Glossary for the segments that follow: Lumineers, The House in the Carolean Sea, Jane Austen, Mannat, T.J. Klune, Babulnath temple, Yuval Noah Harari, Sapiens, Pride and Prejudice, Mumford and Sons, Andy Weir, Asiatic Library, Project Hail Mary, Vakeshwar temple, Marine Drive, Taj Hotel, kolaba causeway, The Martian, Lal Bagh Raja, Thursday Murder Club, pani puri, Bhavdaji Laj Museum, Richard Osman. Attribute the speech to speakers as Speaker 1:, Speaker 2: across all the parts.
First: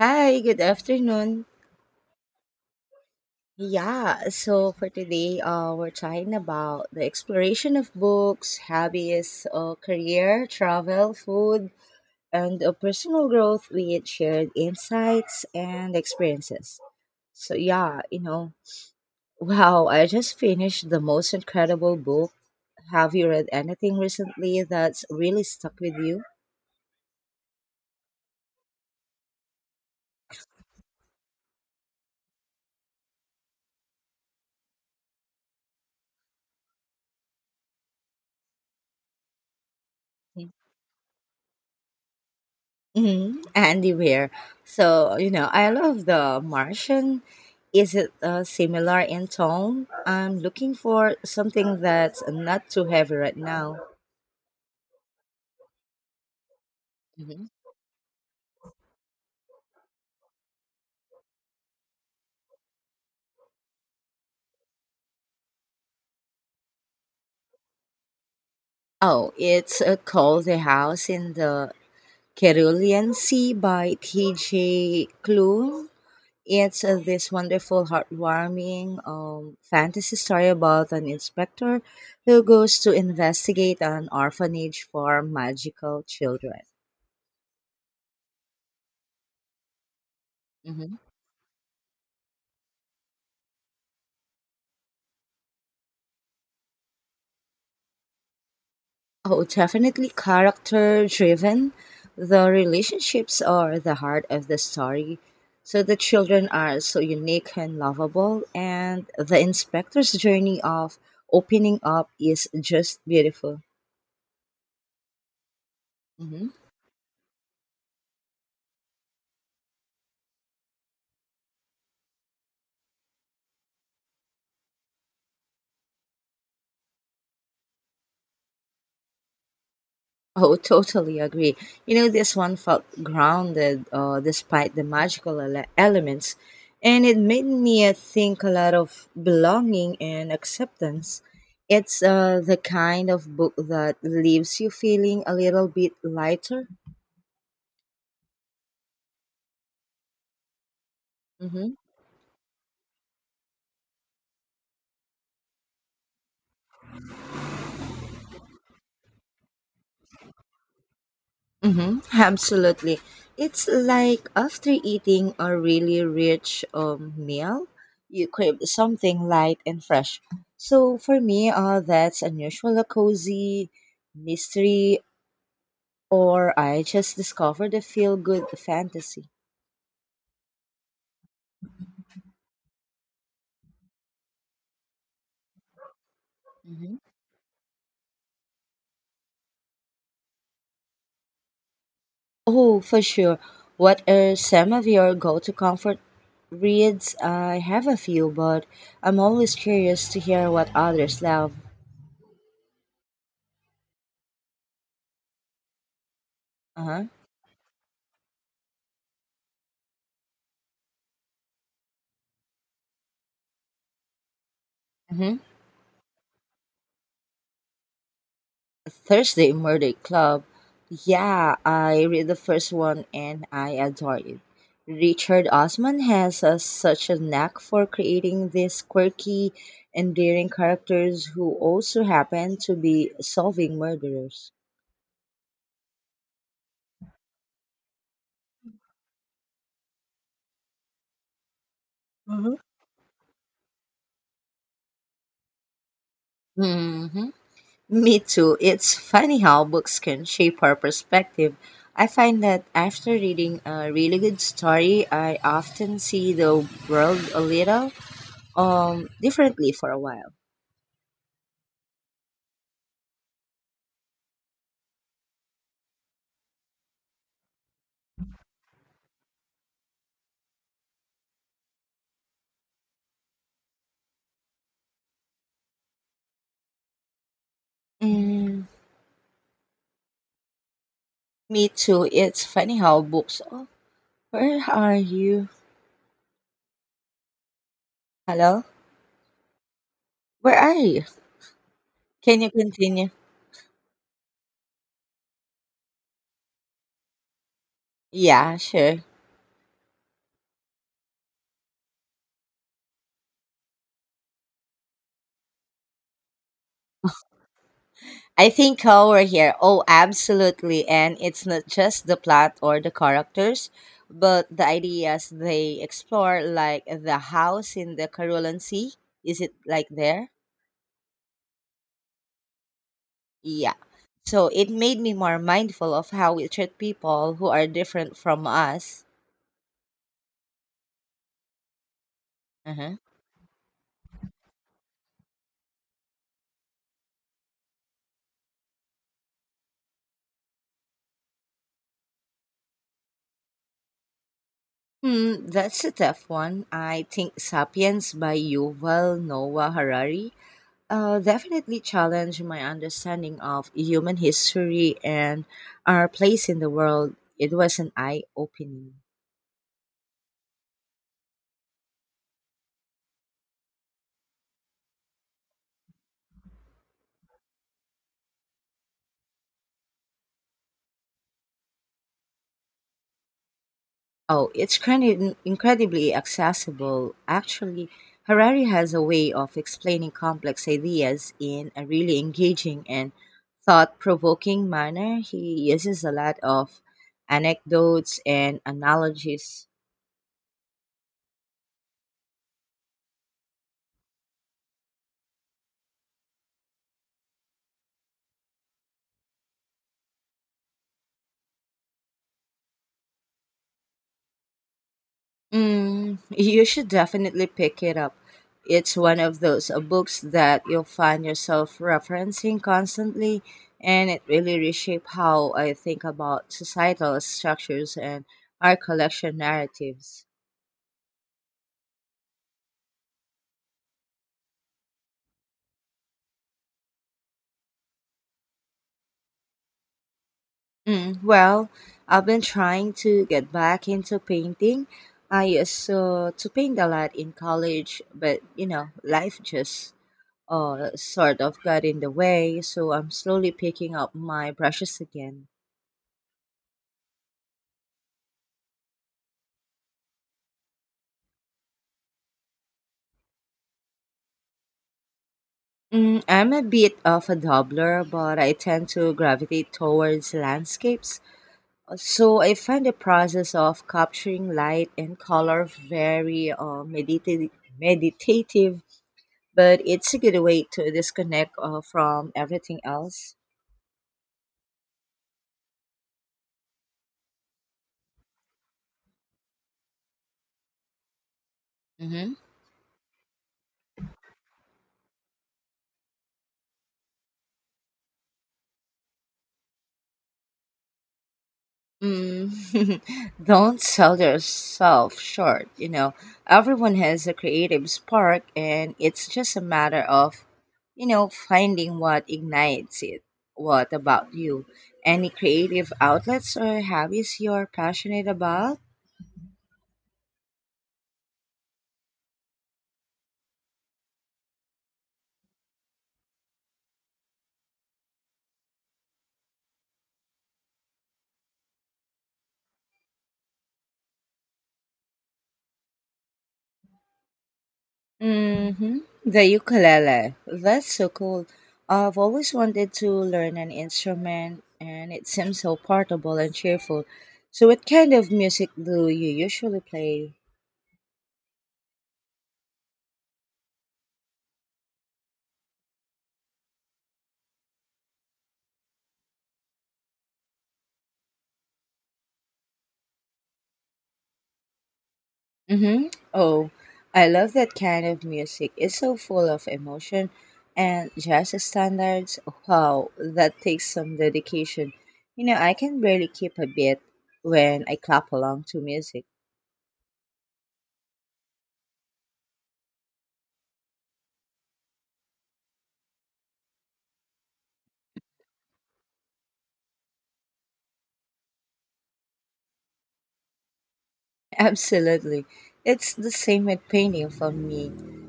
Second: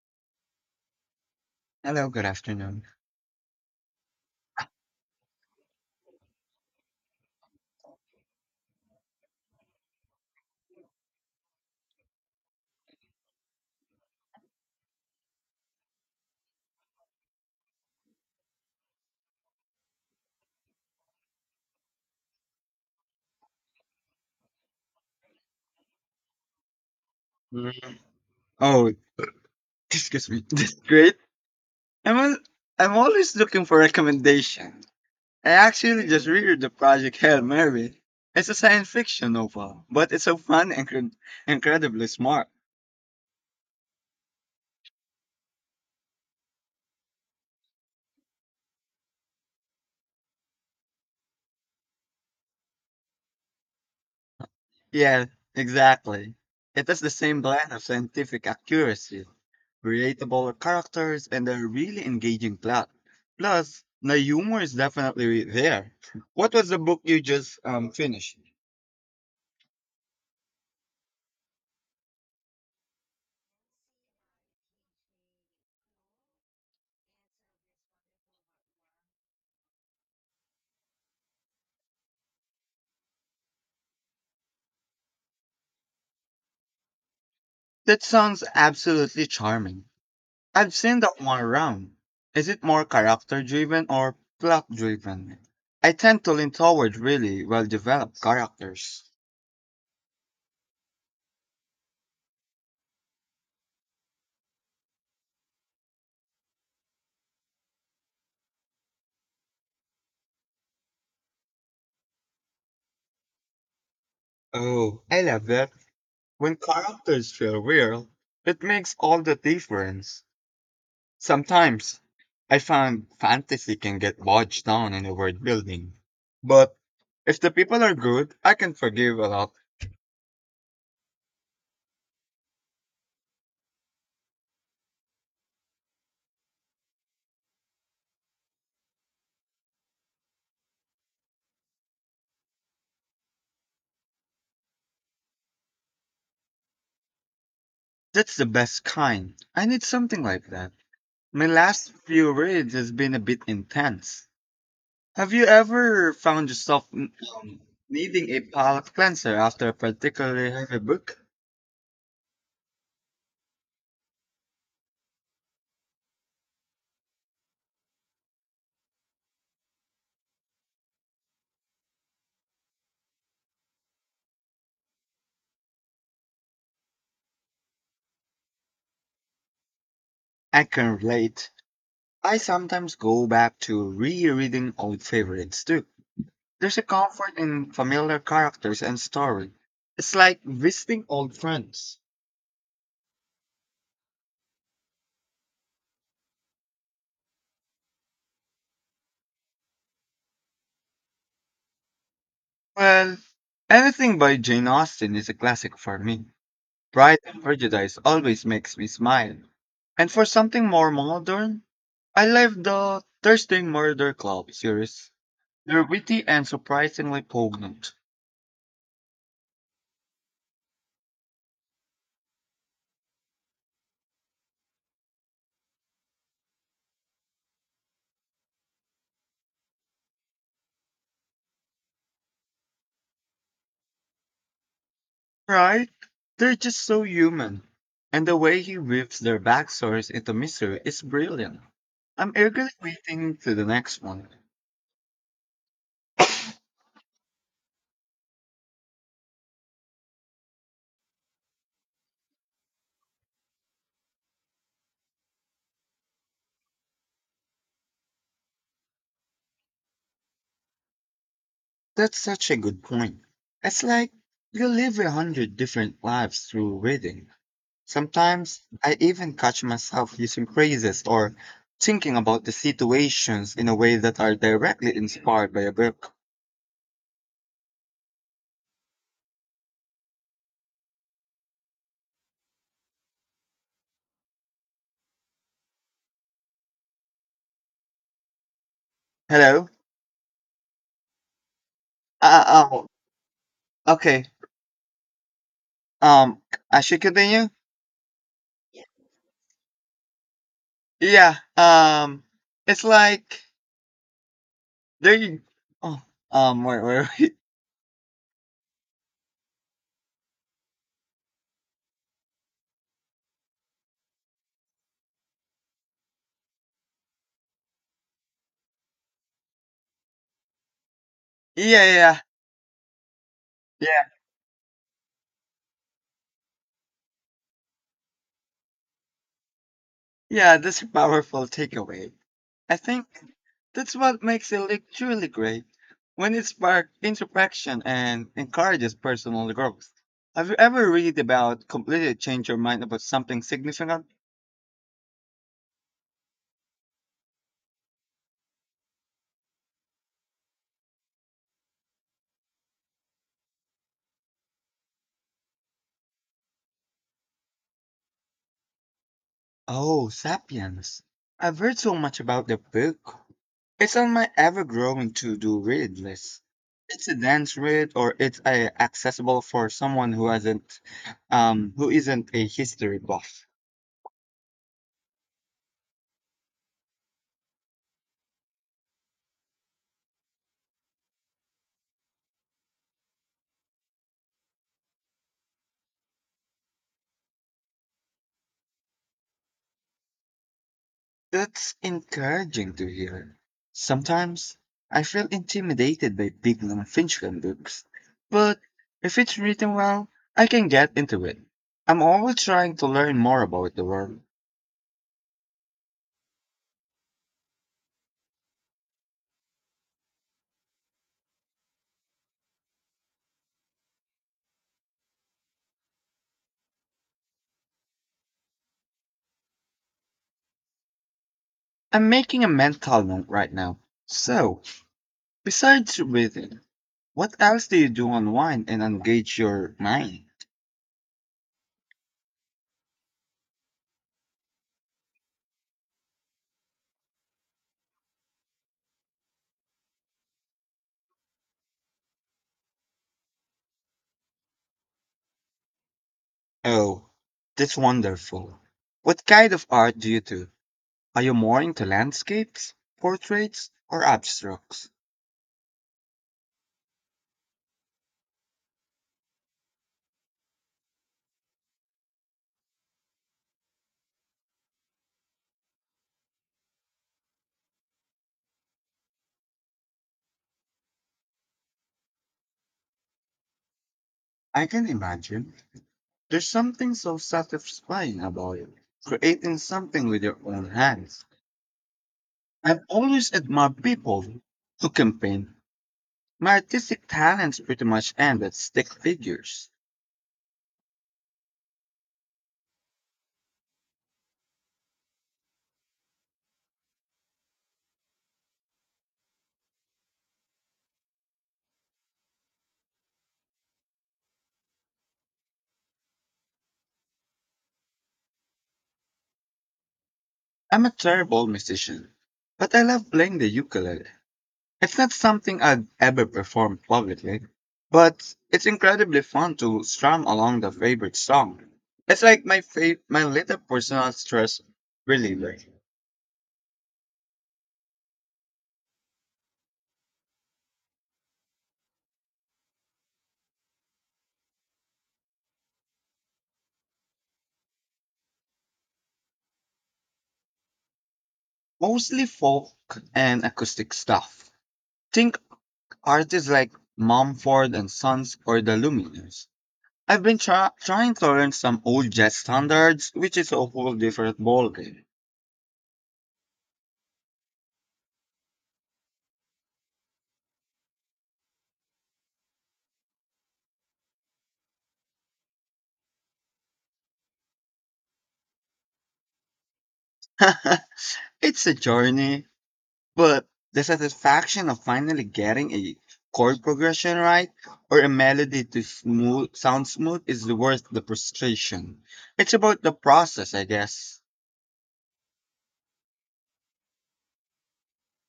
Speaker 1: Hi, good afternoon.
Speaker 2: Hello, good afternoon.
Speaker 1: Yeah, so for today, we're talking about the exploration of books, hobbies, career, travel, food, and personal growth with shared insights and experiences. So, yeah, you know, wow, I just finished the most incredible book. Have you read anything recently that's really stuck with you?
Speaker 2: Mm. Oh, excuse me. This is great. I'm al- I'm always looking for recommendations. I actually just read the Project Hail Mary. It's a science fiction novel, but it's so fun and incredibly smart.
Speaker 1: Hmm. Andy Weir. So, you know, I love The Martian. Is it similar in tone? I'm looking for something that's not too heavy right now.
Speaker 2: Yeah, exactly. It has the same
Speaker 1: Hmm.
Speaker 2: blend of scientific accuracy, relatable characters, and a really engaging plot. Plus, the humor is definitely there. What was the book you just finished?
Speaker 1: Oh, it's called The House in the Carolean Sea by T.J. Klune. It's this wonderful, heartwarming fantasy story about an inspector who goes to investigate an orphanage for magical children.
Speaker 2: That sounds absolutely charming. I've seen that one around. Is it more character driven or plot driven? I tend to lean toward really well developed characters.
Speaker 1: Oh, definitely character driven. The relationships are the heart of the story. So the children are so unique and lovable, and the inspector's journey of opening up is just beautiful.
Speaker 2: Oh, I love that.
Speaker 1: Mhm.
Speaker 2: When characters feel real, it makes all the difference. Sometimes I find fantasy can get bogged down in the world building, but if the people are good, I can forgive a lot.
Speaker 1: Oh, totally agree. You know, this one felt grounded despite the magical elements, and it made me think a lot of belonging and acceptance. It's the kind of book that leaves you feeling a little bit lighter.
Speaker 2: That's the best kind. I need something like that. My
Speaker 1: Mm-hmm.
Speaker 2: last few reads has been a bit intense. Have you ever found yourself needing a palate cleanser after a particularly heavy book?
Speaker 1: Mm-hmm, absolutely. It's like after eating a really rich meal, you crave something light and fresh. So for me, that's unusual, a cozy mystery, or I just discovered a feel good fantasy.
Speaker 2: I can relate. I sometimes go back to rereading old favorites too. There's a
Speaker 1: Hmm.
Speaker 2: comfort in familiar characters and story. It's like visiting old friends.
Speaker 1: Oh, for sure. What are some of your go to comfort reads? I have a few, but I'm always curious to hear what others love.
Speaker 2: Well, anything by Jane Austen is a classic for me.
Speaker 1: Uh
Speaker 2: Pride and Prejudice always makes me smile. And for something more modern, I love the Thursday Murder Club series.
Speaker 1: huh.
Speaker 2: They're witty and surprisingly poignant.
Speaker 1: Thursday Murder Club. Yeah, I read the first one and I adore it. Richard Osman has a, such a knack for creating these quirky, endearing characters who also happen to be solving murderers.
Speaker 2: Right? They're just so human. And the way he weaves their backstories into mystery is brilliant. I'm
Speaker 1: Hmm.
Speaker 2: eagerly waiting to the next one.
Speaker 1: Hmm. Me too. It's funny how books can shape our perspective. I find that after reading a really good story, I often see the world a little differently for a while.
Speaker 2: That's such a good point. It's like you live a hundred different lives through reading. Sometimes I even catch myself using phrases or thinking about the situations in a way that are directly inspired by a book.
Speaker 1: Mm, me too. It's funny how books. Oh, where are you? Hello?
Speaker 2: Hello?
Speaker 1: Where are you? Can you
Speaker 2: Oh,
Speaker 1: continue?
Speaker 2: okay. Um, I should continue?
Speaker 1: Yeah, sure.
Speaker 2: Yeah, it's like there you. Oh, wait, wait, wait.
Speaker 1: I think how we're here. Oh, absolutely. And it's not just the plot or the characters, but the ideas they explore, like the house in the Carolan Sea. Is it like there?
Speaker 2: Yeah, yeah,
Speaker 1: Yeah.
Speaker 2: yeah,
Speaker 1: So it made me more mindful of how we treat people who are different from us.
Speaker 2: yeah. That's a powerful takeaway. I
Speaker 1: Uh-huh.
Speaker 2: think that's what makes a league truly great when it sparks interaction and encourages personal growth. Have you ever read about completely change your mind about something significant?
Speaker 1: Hmm, that's a tough one. I think *Sapiens* by Yuval Noah Harari definitely challenged my understanding of human history and our place in the world. It was an eye-opening.
Speaker 2: Oh, Sapiens. I've heard so much about the book. It's on my ever-growing to-do read list. It's a dense read, or it's accessible for someone who hasn't, who isn't a history buff.
Speaker 1: Oh, it's incredibly accessible. Actually, Harari has a way of explaining complex ideas in a really engaging and thought-provoking manner. He uses a lot of anecdotes and analogies.
Speaker 2: That's encouraging to hear. Sometimes I feel intimidated by big non-fiction books, but if it's written well, I can get into it. I'm always trying to learn more about the world.
Speaker 1: Mm, you should definitely pick it up. It's one of those books that you'll find yourself referencing constantly, and it really reshaped how I think about societal structures and our collection narratives.
Speaker 2: I'm making a mental note right now. So, besides reading, what else do you do unwind and engage your mind?
Speaker 1: Mm, well, I've been trying to get back into painting. I used to paint a lot in college, but you know, life just sort of got in the way, so I'm slowly picking up my brushes again.
Speaker 2: Oh, that's wonderful. What kind of art do you do? Are you more into landscapes, portraits, or abstracts?
Speaker 1: Mm, I'm a bit of a dabbler, but I tend to gravitate towards landscapes. So I find the process of capturing light and color very meditative, but it's a good way to disconnect from everything else.
Speaker 2: I can imagine. There's something so satisfying about it, creating something with your own hands. I've always admired people who can paint. My artistic talents pretty much end at stick figures.
Speaker 1: Mm, don't sell yourself short. You know, everyone has a creative spark, and it's just a matter of, you know, finding what ignites it. What about you? Any creative outlets or hobbies you're passionate about?
Speaker 2: I'm a terrible musician, but I love playing the ukulele. It's not something I'd ever perform publicly, but it's incredibly fun to strum along the favorite song. It's like my little personal stress reliever.
Speaker 1: Mm-hmm. The ukulele. That's so cool. I've always wanted to learn an instrument, and it seems so portable and cheerful. So, what kind of music do you usually play?
Speaker 2: Mostly folk and acoustic stuff. Think artists like Mumford and Sons or the Lumineers. I've been trying to learn some old jazz standards, which is a whole different ballgame.
Speaker 1: Mm-hmm. Oh, I love that kind of music. It's so full of emotion and jazz standards. Wow, that takes some dedication. You know, I can barely keep a beat when I clap along to music.
Speaker 2: It's a journey, but the satisfaction of finally getting a chord progression right or a melody to smooth sound smooth is worth the frustration. It's about the process, I guess.
Speaker 1: Absolutely. It's the same with painting for me.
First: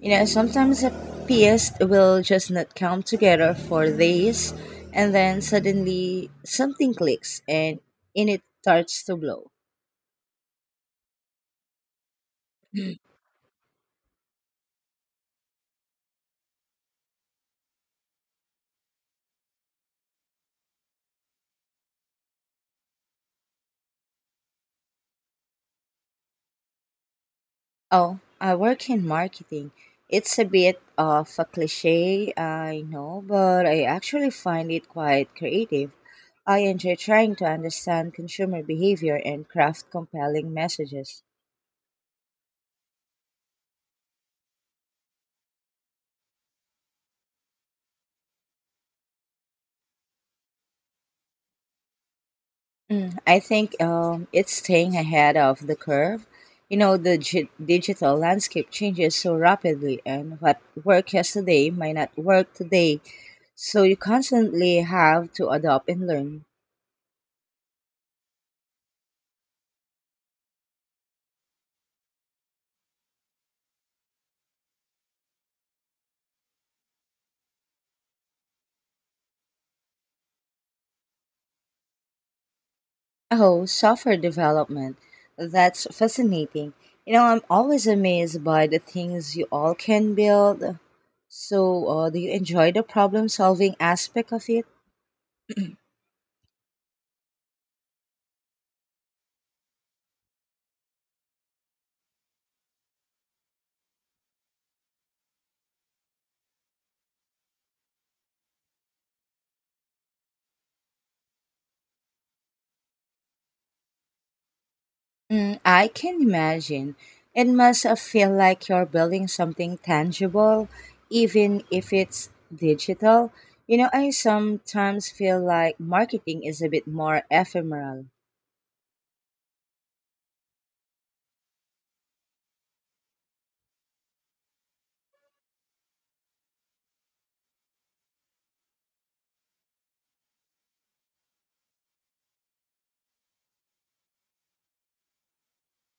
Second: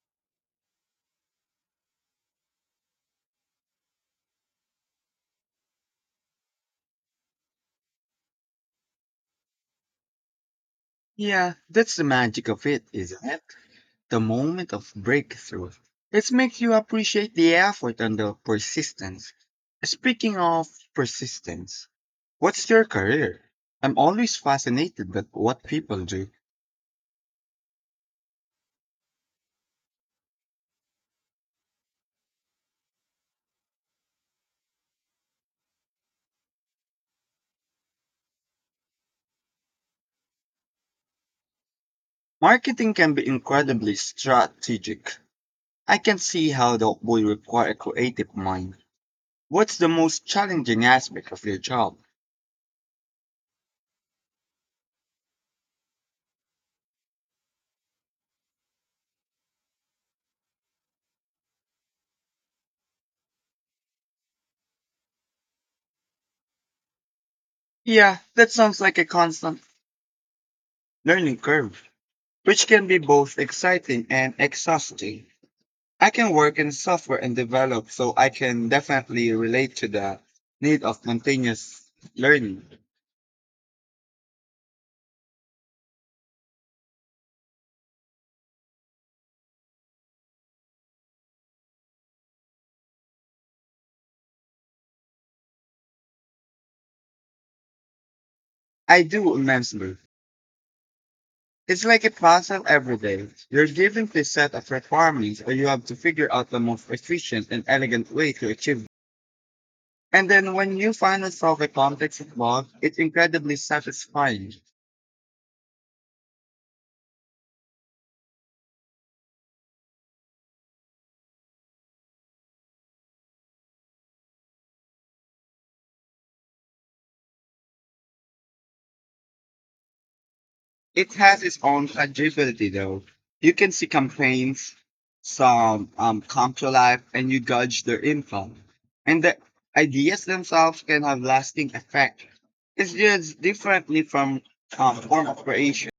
Speaker 1: You know, sometimes a piece will just not come together for days, and then suddenly something clicks and in it starts to blow.
Speaker 2: Yeah, that's the magic of it, isn't it? The moment of breakthrough. It makes you appreciate the effort and the persistence. Speaking of persistence, what's your career? I'm always fascinated by what people do.
Speaker 1: Oh, I work in marketing. It's a bit of a cliche, I know, but I actually find it quite creative. I enjoy trying to understand consumer behavior and craft compelling messages.
Speaker 2: Marketing can be incredibly strategic. I can see how that would require a creative mind. What's the most challenging aspect of your job?
Speaker 1: Mm, I think it's staying ahead of the curve. You know, the digital landscape changes so rapidly, and what worked yesterday might not work today. So you constantly have to adapt and learn.
Speaker 2: Yeah, that sounds like a constant learning curve, which can be both exciting and exhausting. I can work in software and develop, so I can definitely relate to the need of continuous learning.
Speaker 1: Oh, software development. That's fascinating. You know, I'm always amazed by the things you all can build. So, do you enjoy the problem solving aspect of it?
Speaker 2: I do immensely. It's like a puzzle every day. You're given a set of requirements, and you have to figure out the most efficient and elegant way to achieve. And then when you finally solve a complex enigma, it's incredibly satisfying.
Speaker 1: Mm, I can imagine. It must feel like you're building something tangible, even if it's digital. You know, I sometimes feel like marketing is a bit more ephemeral.
Speaker 2: It has its own tangibility though. You can see campaigns, some come to life, and you gauge their impact. And the ideas themselves can have lasting effect. It's just differently from form of creation.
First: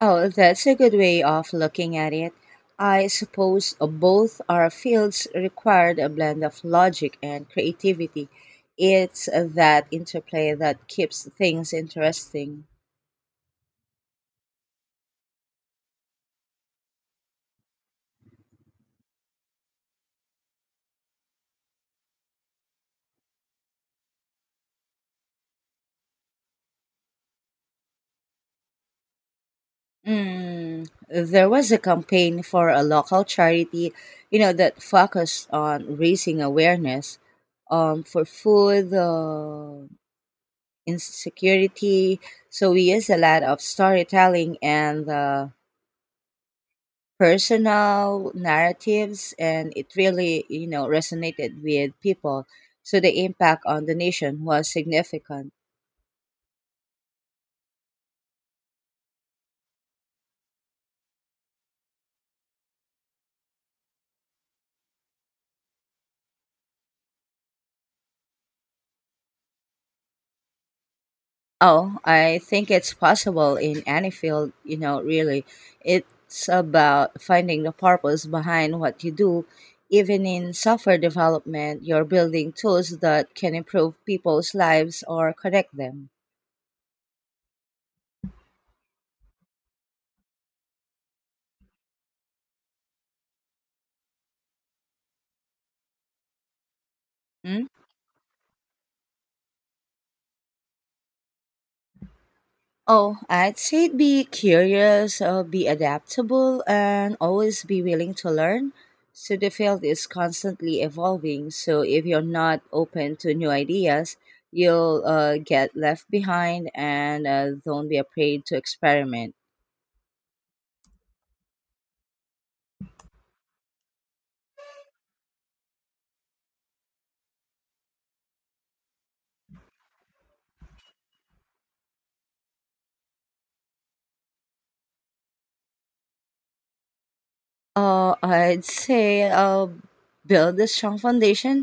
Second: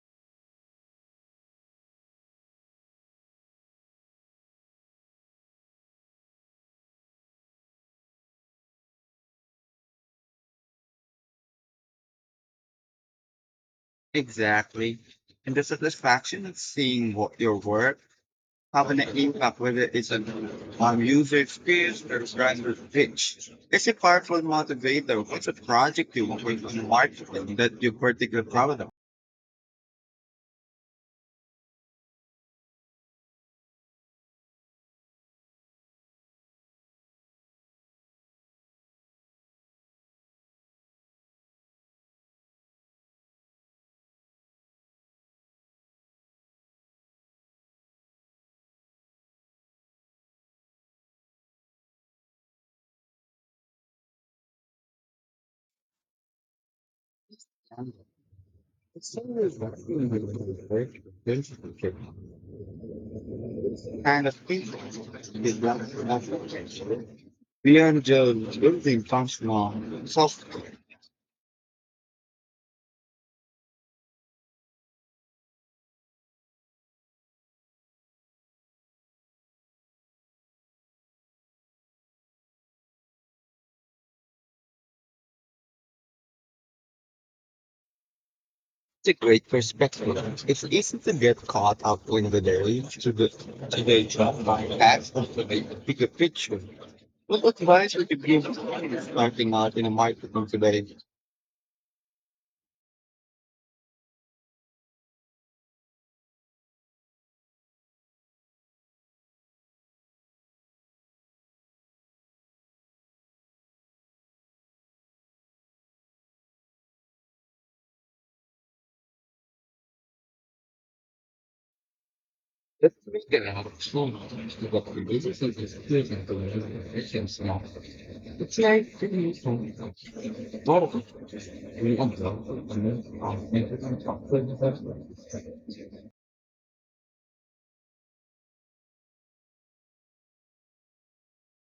Speaker 1: Oh, that's a good way of looking at it. I suppose both our fields required a blend of logic and creativity. It's that interplay that keeps things interesting.
Speaker 2: Exactly. And the satisfaction of seeing what your work have an impact, whether it's an user experience or brand pitch. It's a powerful motivator. What's a project you work on marketing that you particularly proud of?
Speaker 1: Mm, there was a campaign for a local charity, you know, that focused on raising awareness for food insecurity. So we use a lot of storytelling and personal narratives, and it really, you know, resonated with people, so the impact on the nation was significant.
Speaker 2: Kind of people is that beyond just building functional software.
Speaker 1: Oh, I think it's possible in any field, you know, really. It's about finding the purpose behind what you do. Even in software development, you're building tools that can improve people's lives or connect them.
Speaker 2: It's a great perspective. It's easy to get caught up in the daily to the job as of the bigger picture. What
Speaker 1: Hmm?
Speaker 2: advice would you give to someone starting out in a marketing today?
Speaker 1: Oh, I'd say be curious, be adaptable, and always be willing to learn. So the field is constantly evolving. So if you're not open to new ideas, you'll get left behind, and don't be afraid to experiment.
Speaker 2: Let's make it out of to what the businesses is doing and to the efficiency now. It's like really. Well, to help them, and we want to.
Speaker 1: I'd say build a strong foundation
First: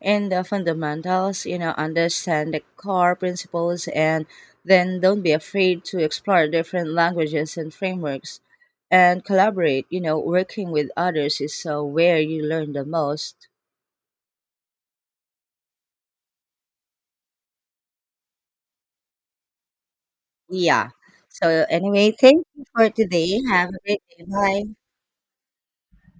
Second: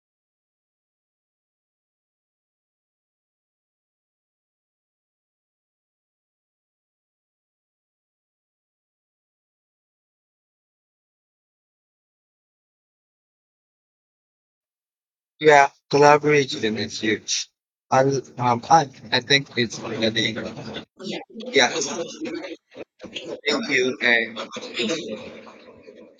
Speaker 1: in the fundamentals, you know, understand the core principles, and then don't be afraid to explore different languages and frameworks and collaborate. You know, working with others is where you learn the most.
Speaker 2: Yeah, collaboration is huge. I think it's already.
Speaker 1: Yeah. So,
Speaker 2: Yeah,
Speaker 1: anyway,
Speaker 2: thank
Speaker 1: thank you for today. Have a
Speaker 2: you
Speaker 1: great day.
Speaker 2: and
Speaker 1: Bye.